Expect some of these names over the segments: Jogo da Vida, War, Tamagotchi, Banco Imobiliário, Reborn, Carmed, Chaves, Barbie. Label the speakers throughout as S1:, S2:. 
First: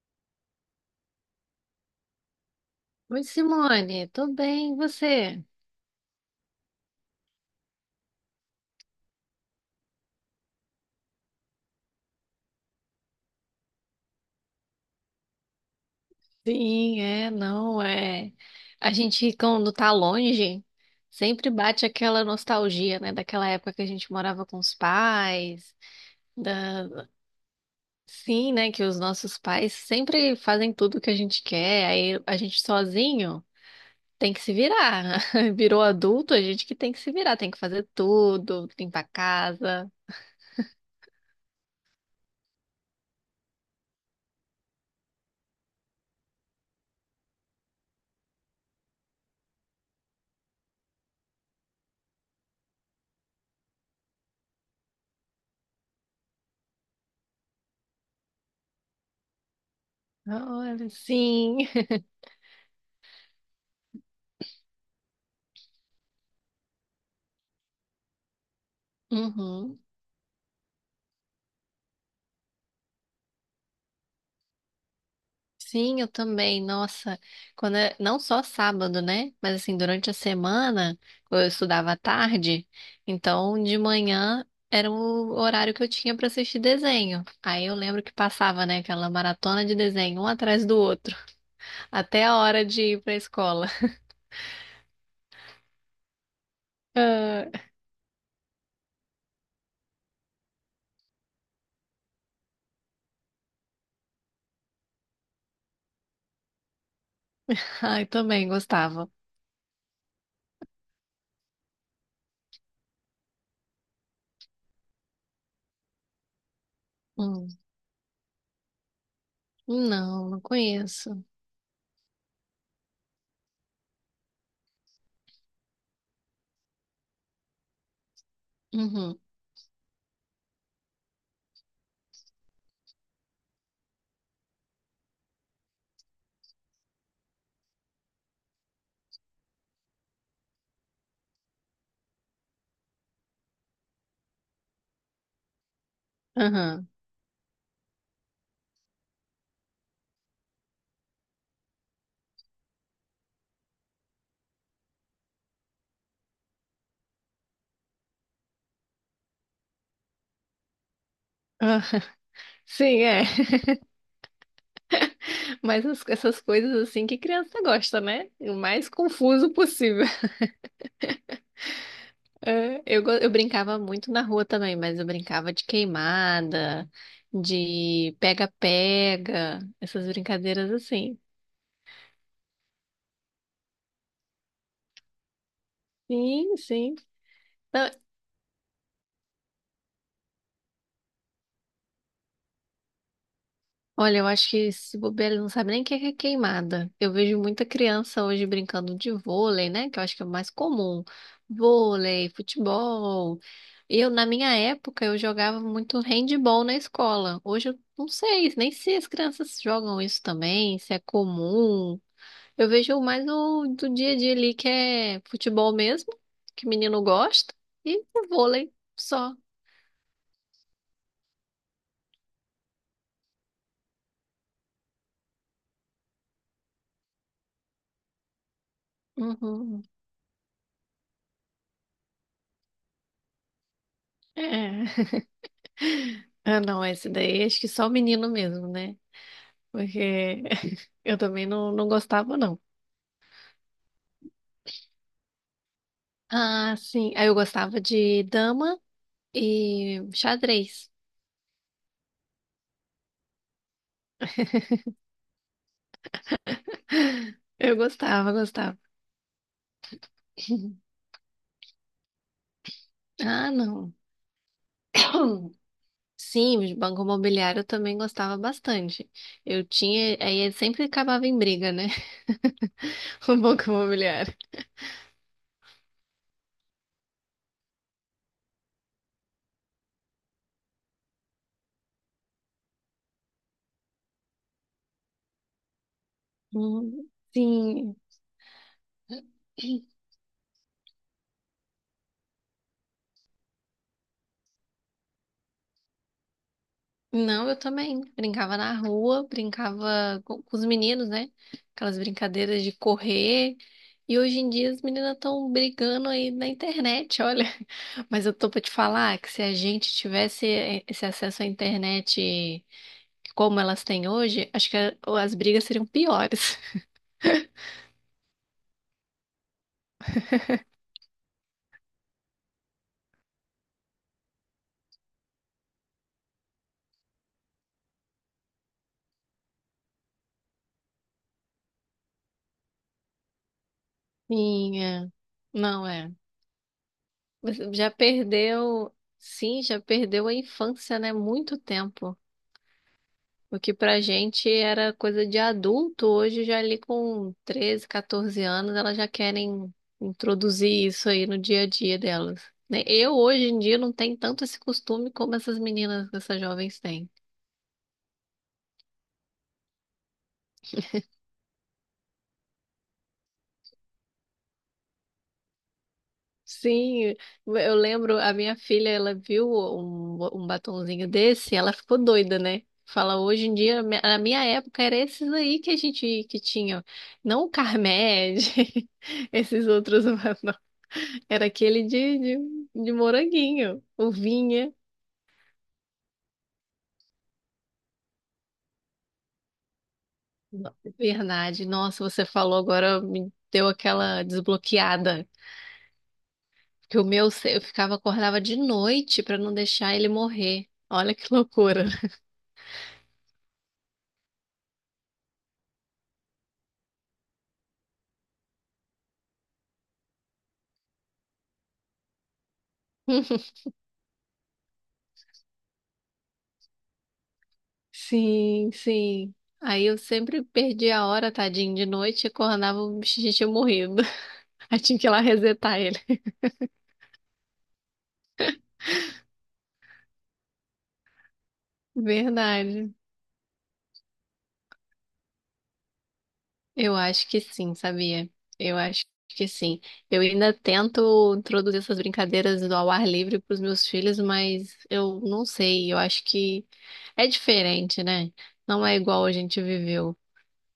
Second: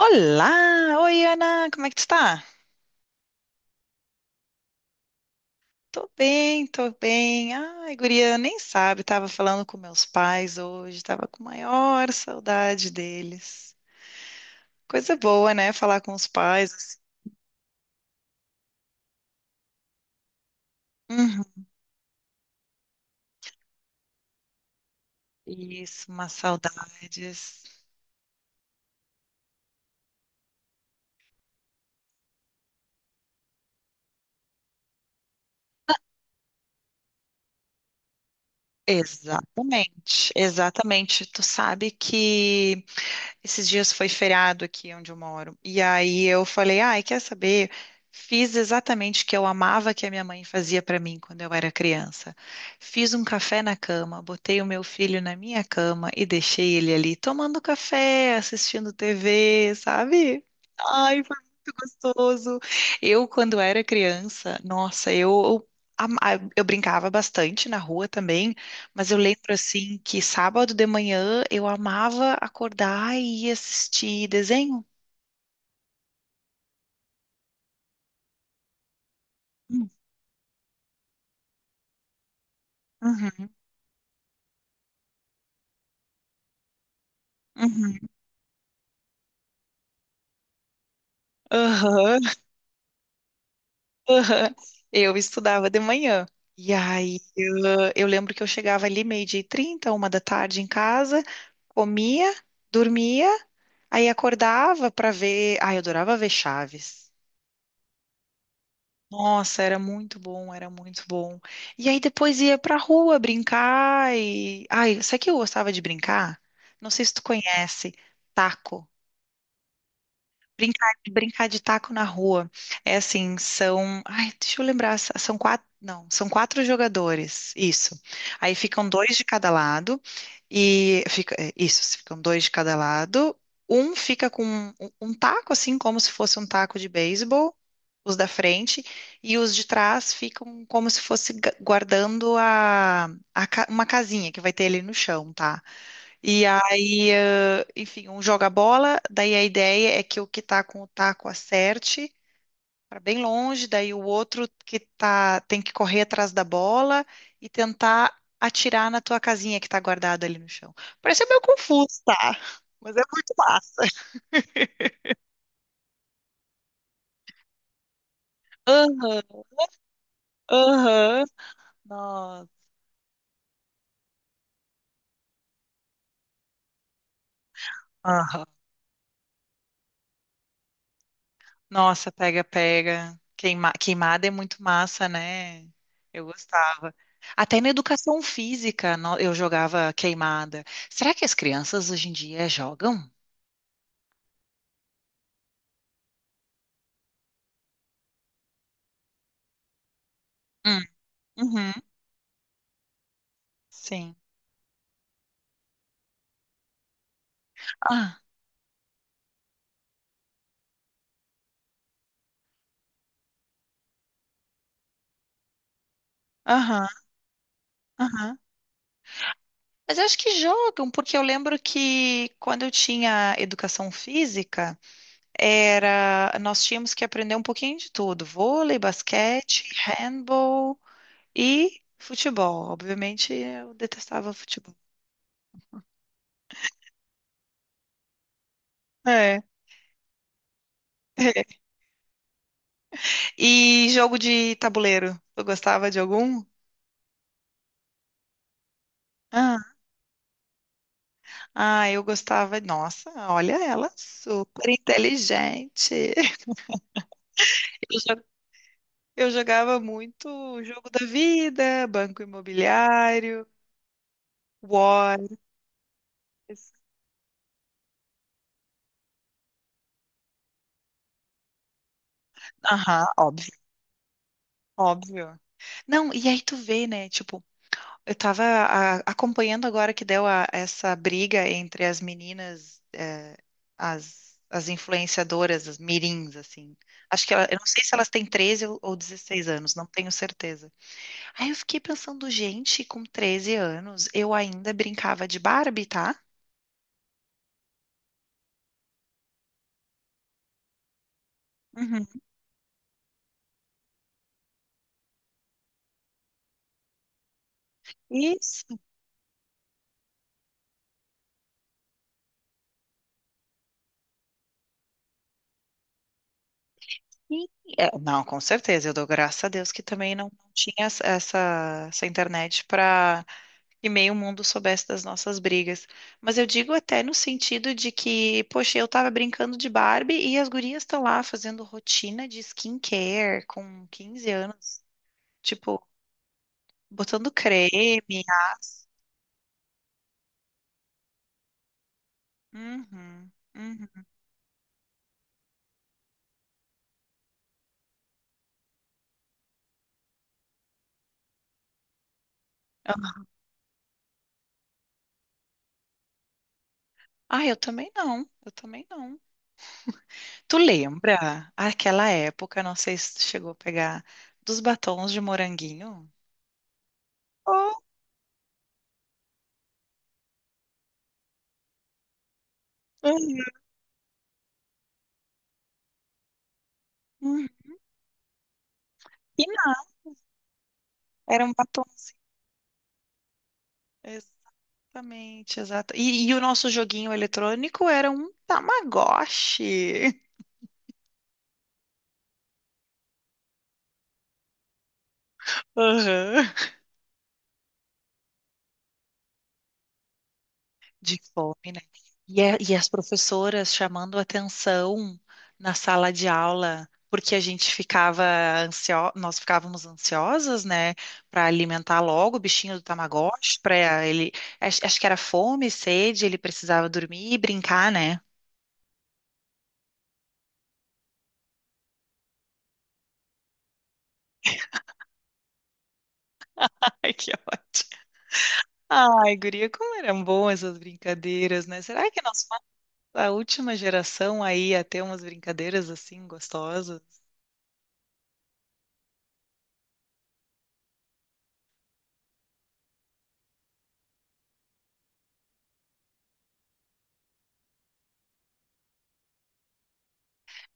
S1: Olá! Oi, Ana! Como é que tu tá?
S2: Oi, Simone, tudo bem, e você?
S1: Tô bem, tô bem. Ai, guria, nem sabe, tava falando com meus pais hoje, tava com maior saudade deles. Coisa boa, né? Falar com os pais, assim.
S2: Sim, é, não, é. A gente, quando tá longe, sempre
S1: Uhum.
S2: bate aquela nostalgia, né? Daquela época que a gente morava com os pais,
S1: Isso, umas
S2: da...
S1: saudades.
S2: sim, né? Que os nossos pais sempre fazem tudo que a gente quer, aí a gente sozinho tem que se virar. Virou adulto, a gente que tem que se virar, tem que fazer tudo, limpar a casa.
S1: Exatamente, exatamente. Tu sabe que esses dias foi feriado aqui onde eu moro. E aí eu falei, ai, quer saber? Fiz exatamente o que eu amava que a minha mãe fazia para mim quando eu era criança. Fiz um café na cama, botei o meu filho na minha cama e deixei ele ali tomando café, assistindo TV, sabe?
S2: Olha,
S1: Ai, foi
S2: sim.
S1: muito gostoso. Eu, quando era criança, nossa, eu eu brincava bastante na rua também. Mas eu lembro
S2: Uhum.
S1: assim que sábado de manhã eu amava acordar e ir assistir desenho.
S2: Sim, eu também. Nossa, não só sábado, né? Mas assim,
S1: Hum,
S2: durante a semana, eu estudava à tarde,
S1: Uhum,
S2: então de manhã era o horário que eu tinha para assistir desenho. Aí eu
S1: uhum,
S2: lembro que passava, né, aquela maratona de desenho, um atrás do outro,
S1: aham,
S2: até a hora de ir para a escola.
S1: aham. Eu estudava de manhã. E aí eu lembro que eu chegava ali 12h30, 1 da tarde em casa, comia, dormia, aí acordava para ver. Ai, eu adorava ver Chaves.
S2: Ah, ai, também gostava.
S1: Nossa, era muito bom, era muito bom. E aí depois ia pra rua brincar e... ai, sabe o que eu gostava de brincar? Não sei se tu
S2: Hum,
S1: conhece, taco.
S2: Não, não
S1: Brincar,
S2: conheço.
S1: brincar de taco na rua. É assim, são... ai, deixa eu lembrar, são 4. Não, são 4 jogadores. Isso. Aí ficam dois
S2: Uhum,
S1: de cada lado. E fica... é, isso, ficam dois de cada lado. Um fica com um taco, assim, como se fosse um taco de beisebol, os da frente, e os de trás ficam como se fosse guardando a uma casinha que vai ter ali no chão, tá? E
S2: aham.
S1: aí, enfim, um joga a bola, daí a ideia é que o que tá com o taco acerte para bem longe, daí o outro que tá tem que correr atrás da bola e tentar atirar na tua casinha que tá guardada ali no chão. Parece meio
S2: Ah,
S1: confuso, tá? Mas é
S2: sim, é.
S1: muito massa.
S2: Mas essas coisas assim que criança gosta, né? O mais
S1: Aham,
S2: confuso possível.
S1: aham. Nossa.
S2: É, eu brincava muito na rua também, mas eu brincava de queimada, de
S1: Aham.
S2: pega-pega, essas brincadeiras assim.
S1: Nossa, pega, pega. Queimada é muito massa, né? Eu
S2: Sim,
S1: gostava.
S2: sim.
S1: Até na
S2: Não,
S1: educação física eu jogava queimada. Será que as crianças hoje em dia jogam?
S2: olha, eu acho que se bobear, eles não sabem nem o que é queimada. Eu vejo muita criança hoje brincando de vôlei, né? Que eu acho que é o mais
S1: Hum,
S2: comum.
S1: uhum,
S2: Vôlei, futebol.
S1: sim.
S2: Na minha época, eu jogava muito handball na escola. Hoje eu não
S1: Ah,
S2: sei, nem se as crianças jogam isso também, se é comum. Eu vejo mais o do dia a dia ali, que é futebol mesmo, que
S1: aham,
S2: menino gosta, e o
S1: aham.
S2: vôlei só.
S1: Mas eu acho que jogam, porque eu lembro que quando eu tinha educação física, era... nós tínhamos que aprender um pouquinho de tudo: vôlei, basquete,
S2: Uhum.
S1: handball e futebol. Obviamente, eu detestava futebol.
S2: É. Ah, não, esse daí acho que só o menino mesmo, né?
S1: É.
S2: Porque eu também não gostava, não.
S1: E jogo de tabuleiro? Eu gostava de algum?
S2: Ah, sim. Aí eu gostava de dama
S1: Ah,
S2: e xadrez.
S1: ah, eu gostava. Nossa, olha ela, super inteligente.
S2: Eu
S1: Eu
S2: gostava, gostava.
S1: eu jogava muito Jogo da Vida, Banco Imobiliário,
S2: Ah, não.
S1: War.
S2: Sim, de banco imobiliário eu também gostava bastante. Aí ele sempre acabava em briga, né?
S1: Aham,
S2: O
S1: óbvio,
S2: banco imobiliário.
S1: óbvio. Não, e aí tu vê, né? Tipo, eu estava acompanhando agora que deu essa briga entre as meninas, as, as influenciadoras, as mirins, assim.
S2: Hum,
S1: Acho que ela, eu não sei se
S2: Sim.
S1: elas têm 13 ou 16 anos, não tenho certeza. Aí eu fiquei pensando, gente, com 13 anos, eu ainda brincava de Barbie, tá?
S2: Não, eu também. Brincava na rua, brincava com os meninos, né? Aquelas
S1: Uhum.
S2: brincadeiras de correr. E hoje em dia as meninas estão brigando aí na internet, olha. Mas eu tô pra te
S1: Isso.
S2: falar que se a gente tivesse esse acesso à internet como elas têm hoje, acho que as brigas seriam piores.
S1: Sim. É, não, com certeza. Eu dou graças a Deus que também não, não tinha essa internet para que meio mundo soubesse das nossas brigas. Mas eu digo até no sentido de que, poxa, eu tava brincando de Barbie e as gurias estão lá fazendo rotina de skincare com 15
S2: Sim,
S1: anos,
S2: é.
S1: tipo,
S2: Não é.
S1: botando
S2: Você já
S1: creme, as...
S2: perdeu, sim, já perdeu a infância, né? Muito tempo.
S1: Uhum,
S2: O que pra
S1: uhum.
S2: gente era coisa de adulto, hoje já ali com 13, 14 anos, elas já querem introduzir isso aí no dia a dia delas, né? Eu hoje em dia não tenho tanto esse costume como essas meninas, essas jovens têm.
S1: Ah, eu também não, eu também não. Tu lembra aquela época, não sei se tu chegou a pegar, dos batons de moranguinho?
S2: Sim, eu
S1: Oh,
S2: lembro, a minha filha, ela viu um batonzinho desse, ela ficou doida, né? Fala, hoje em
S1: uhum.
S2: dia, na minha época, era esses aí que a gente que tinha, não
S1: Uhum.
S2: o Carmed,
S1: E
S2: esses
S1: não,
S2: outros.
S1: era
S2: Era
S1: um
S2: aquele
S1: batom.
S2: de moranguinho, o vinha.
S1: Exatamente, exato. E o nosso joguinho eletrônico era um Tamagotchi.
S2: Verdade. Nossa, você falou agora, me deu aquela desbloqueada.
S1: Aham.
S2: Que o meu, eu ficava, acordava de noite pra não deixar ele morrer. Olha
S1: De
S2: que
S1: fome, né?
S2: loucura.
S1: E, e as professoras chamando atenção na sala de aula, porque a gente ficava nós ficávamos ansiosas, né, para alimentar logo o bichinho do Tamagotchi, para ele, acho que era fome, sede, ele precisava dormir e brincar, né?
S2: Sim, sim. Aí eu sempre perdi a hora, tadinho, de noite, acordava o bichinho tinha morrido. Aí tinha que ir lá resetar ele.
S1: Ai, que ótimo. Ai, guria, como eram boas essas brincadeiras, né? Será que nós...
S2: Verdade.
S1: a última geração aí a ter umas brincadeiras assim
S2: Eu
S1: gostosas.
S2: acho que sim, sabia? Eu acho que sim. Eu ainda tento introduzir essas brincadeiras do ao ar livre para os meus filhos, mas eu não sei. Eu acho que é diferente, né? Não é igual a gente viveu.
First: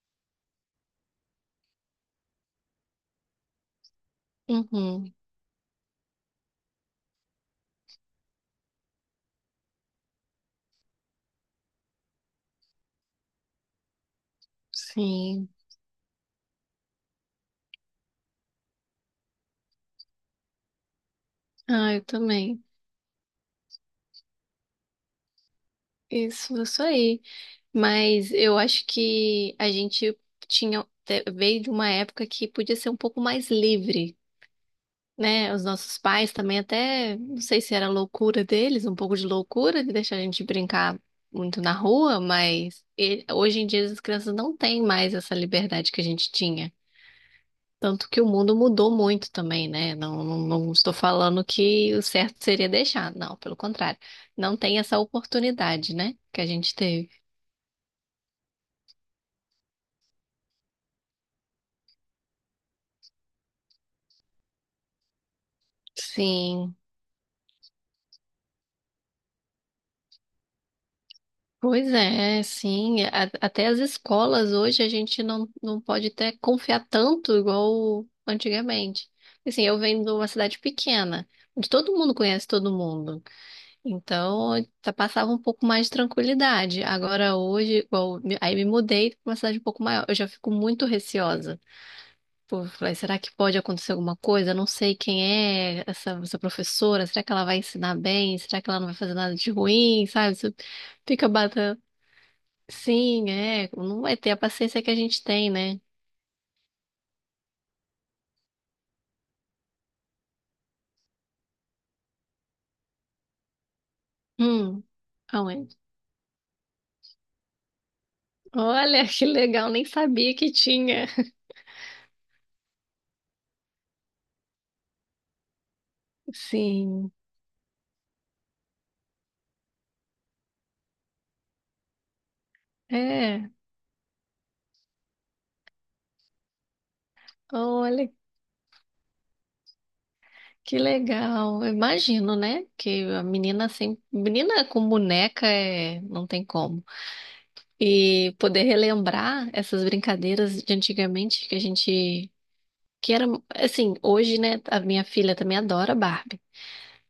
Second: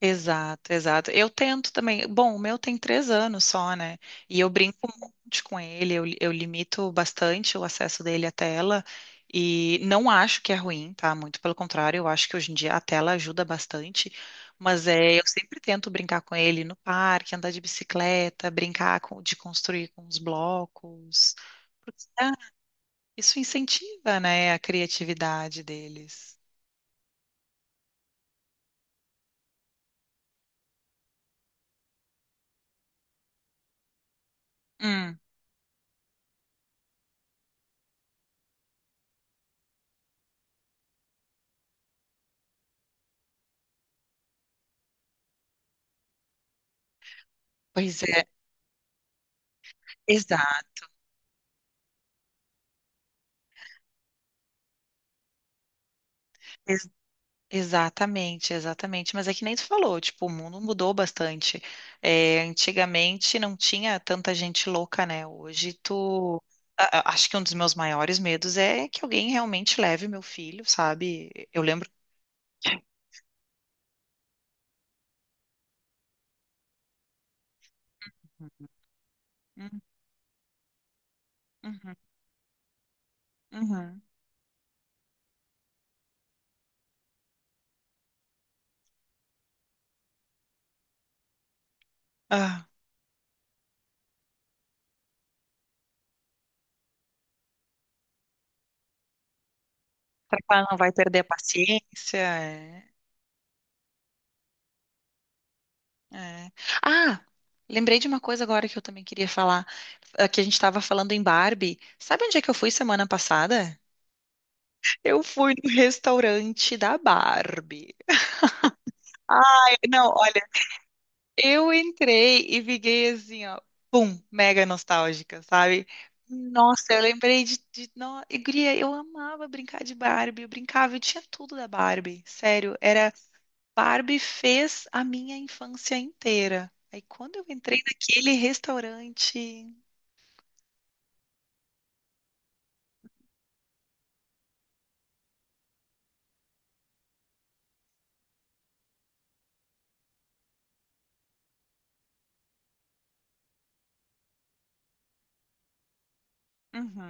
S1: Exato, exato. Eu tento também. Bom, o meu tem 3 anos só, né? E eu brinco um
S2: Uhum,
S1: monte com ele, eu limito bastante o acesso dele à tela. E não acho que é ruim, tá? Muito pelo contrário, eu acho que hoje em dia a tela ajuda bastante. Mas é, eu
S2: sim.
S1: sempre tento brincar com ele no parque, andar de bicicleta, brincar de construir com os blocos.
S2: Ah, eu
S1: Porque, ah,
S2: também.
S1: isso incentiva, né, a criatividade deles.
S2: Isso aí. Mas eu acho que a gente tinha veio de uma época que podia ser um pouco mais livre,
S1: Hum,
S2: né? Os nossos pais também até, não sei se era loucura deles, um pouco de loucura de deixar a gente brincar muito na rua, mas hoje em dia as crianças não têm mais essa liberdade que a gente tinha.
S1: pois
S2: Tanto que
S1: é,
S2: o mundo mudou muito também, né? Não, não,
S1: exa
S2: não estou falando que o certo seria deixar, não, pelo contrário. Não tem essa oportunidade, né? Que a gente
S1: ex-
S2: teve.
S1: exatamente, exatamente. Mas é que nem tu falou, tipo, o mundo mudou bastante. É, antigamente não tinha tanta gente louca, né? Hoje tu...
S2: Sim.
S1: acho que um dos meus maiores medos é que alguém realmente leve meu filho, sabe? Eu
S2: Pois
S1: lembro.
S2: é, sim. Até as escolas hoje a gente não pode até confiar tanto igual antigamente. Assim, eu
S1: Hum,
S2: venho de uma cidade pequena, onde todo
S1: uhum,
S2: mundo conhece todo mundo.
S1: uhum.
S2: Então, passava um pouco mais de tranquilidade. Agora, hoje, igual, aí me mudei para uma cidade um pouco maior. Eu já fico muito receosa. Pô,
S1: Ah,
S2: falei, será que pode acontecer alguma coisa? Eu não sei quem é essa professora. Será que ela vai ensinar bem? Será que ela não vai fazer nada de ruim? Sabe?
S1: será
S2: Você
S1: que ela não vai perder a
S2: fica batendo.
S1: paciência? É.
S2: Sim, é. Não vai ter a paciência que a gente tem, né?
S1: É. Ah, lembrei de uma coisa agora que eu também queria falar, que a gente estava falando em Barbie. Sabe onde é que eu fui semana passada?
S2: Hum,
S1: Eu fui no
S2: aonde?
S1: restaurante da Barbie.
S2: Olha, que legal,
S1: É,
S2: nem
S1: não,
S2: sabia que tinha.
S1: eu entrei e fiquei assim, ó, pum, mega nostálgica, sabe? Nossa, eu
S2: Sim,
S1: lembrei de no... e, guria, eu amava brincar de Barbie, eu brincava, eu tinha tudo da Barbie, sério, era...
S2: é.
S1: Barbie fez a minha infância inteira. Aí quando eu entrei
S2: Olha,
S1: naquele restaurante...
S2: que legal. Eu imagino, né? Que a menina sempre. Menina com boneca é, não tem como. E poder relembrar essas brincadeiras de antigamente que a gente. Que era, assim, hoje, né? A minha filha também adora Barbie.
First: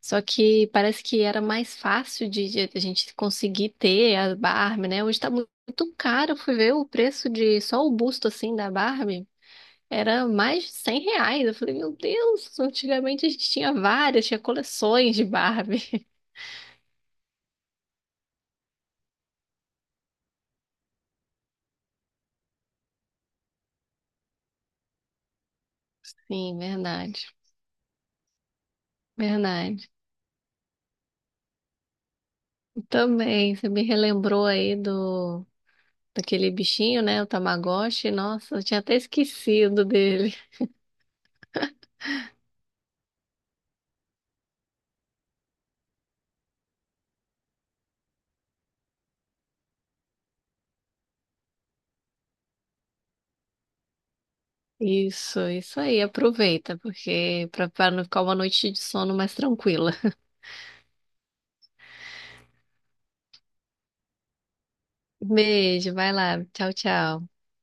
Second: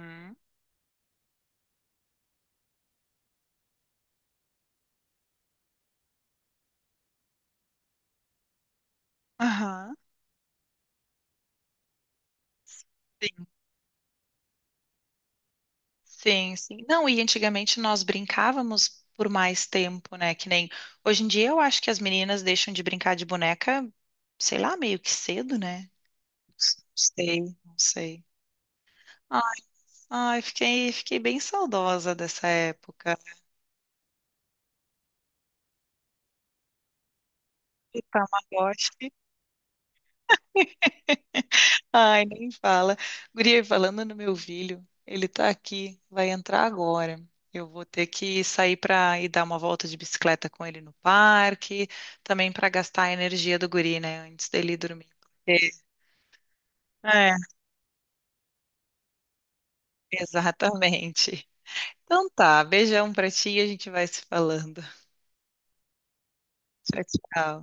S2: Só que parece que era mais fácil de a gente conseguir ter a Barbie, né? Hoje tá muito caro. Eu fui ver o preço de só o busto assim da Barbie.
S1: Aham.
S2: Era mais de R$ 100. Eu falei, meu Deus, antigamente a
S1: Sim,
S2: gente tinha várias, tinha coleções de Barbie.
S1: sim, sim. Não, e antigamente nós brincávamos por mais tempo, né? Que nem hoje em dia eu acho que as meninas deixam de brincar de boneca, sei lá, meio que cedo, né? Não
S2: Sim, verdade.
S1: sei, não sei. Ai,
S2: Verdade.
S1: ai, fiquei, fiquei bem saudosa dessa época.
S2: Também, você me relembrou aí do daquele bichinho, né? O
S1: E
S2: Tamagotchi. Nossa, eu tinha até
S1: Tamagotchi.
S2: esquecido dele.
S1: Ai, nem fala. Guria, e falando no meu filho, ele tá aqui, vai entrar agora. Eu vou ter que sair para ir dar uma volta de bicicleta com ele no parque, também para gastar a energia do guri, né, antes dele dormir.
S2: Isso,
S1: porque-
S2: isso aí, aproveita,
S1: É,
S2: porque para não ficar uma noite de sono mais tranquila.
S1: exatamente. Então tá, beijão pra ti e a gente vai se falando.
S2: Beijo, vai lá, tchau,
S1: Tchau,
S2: tchau.
S1: tchau.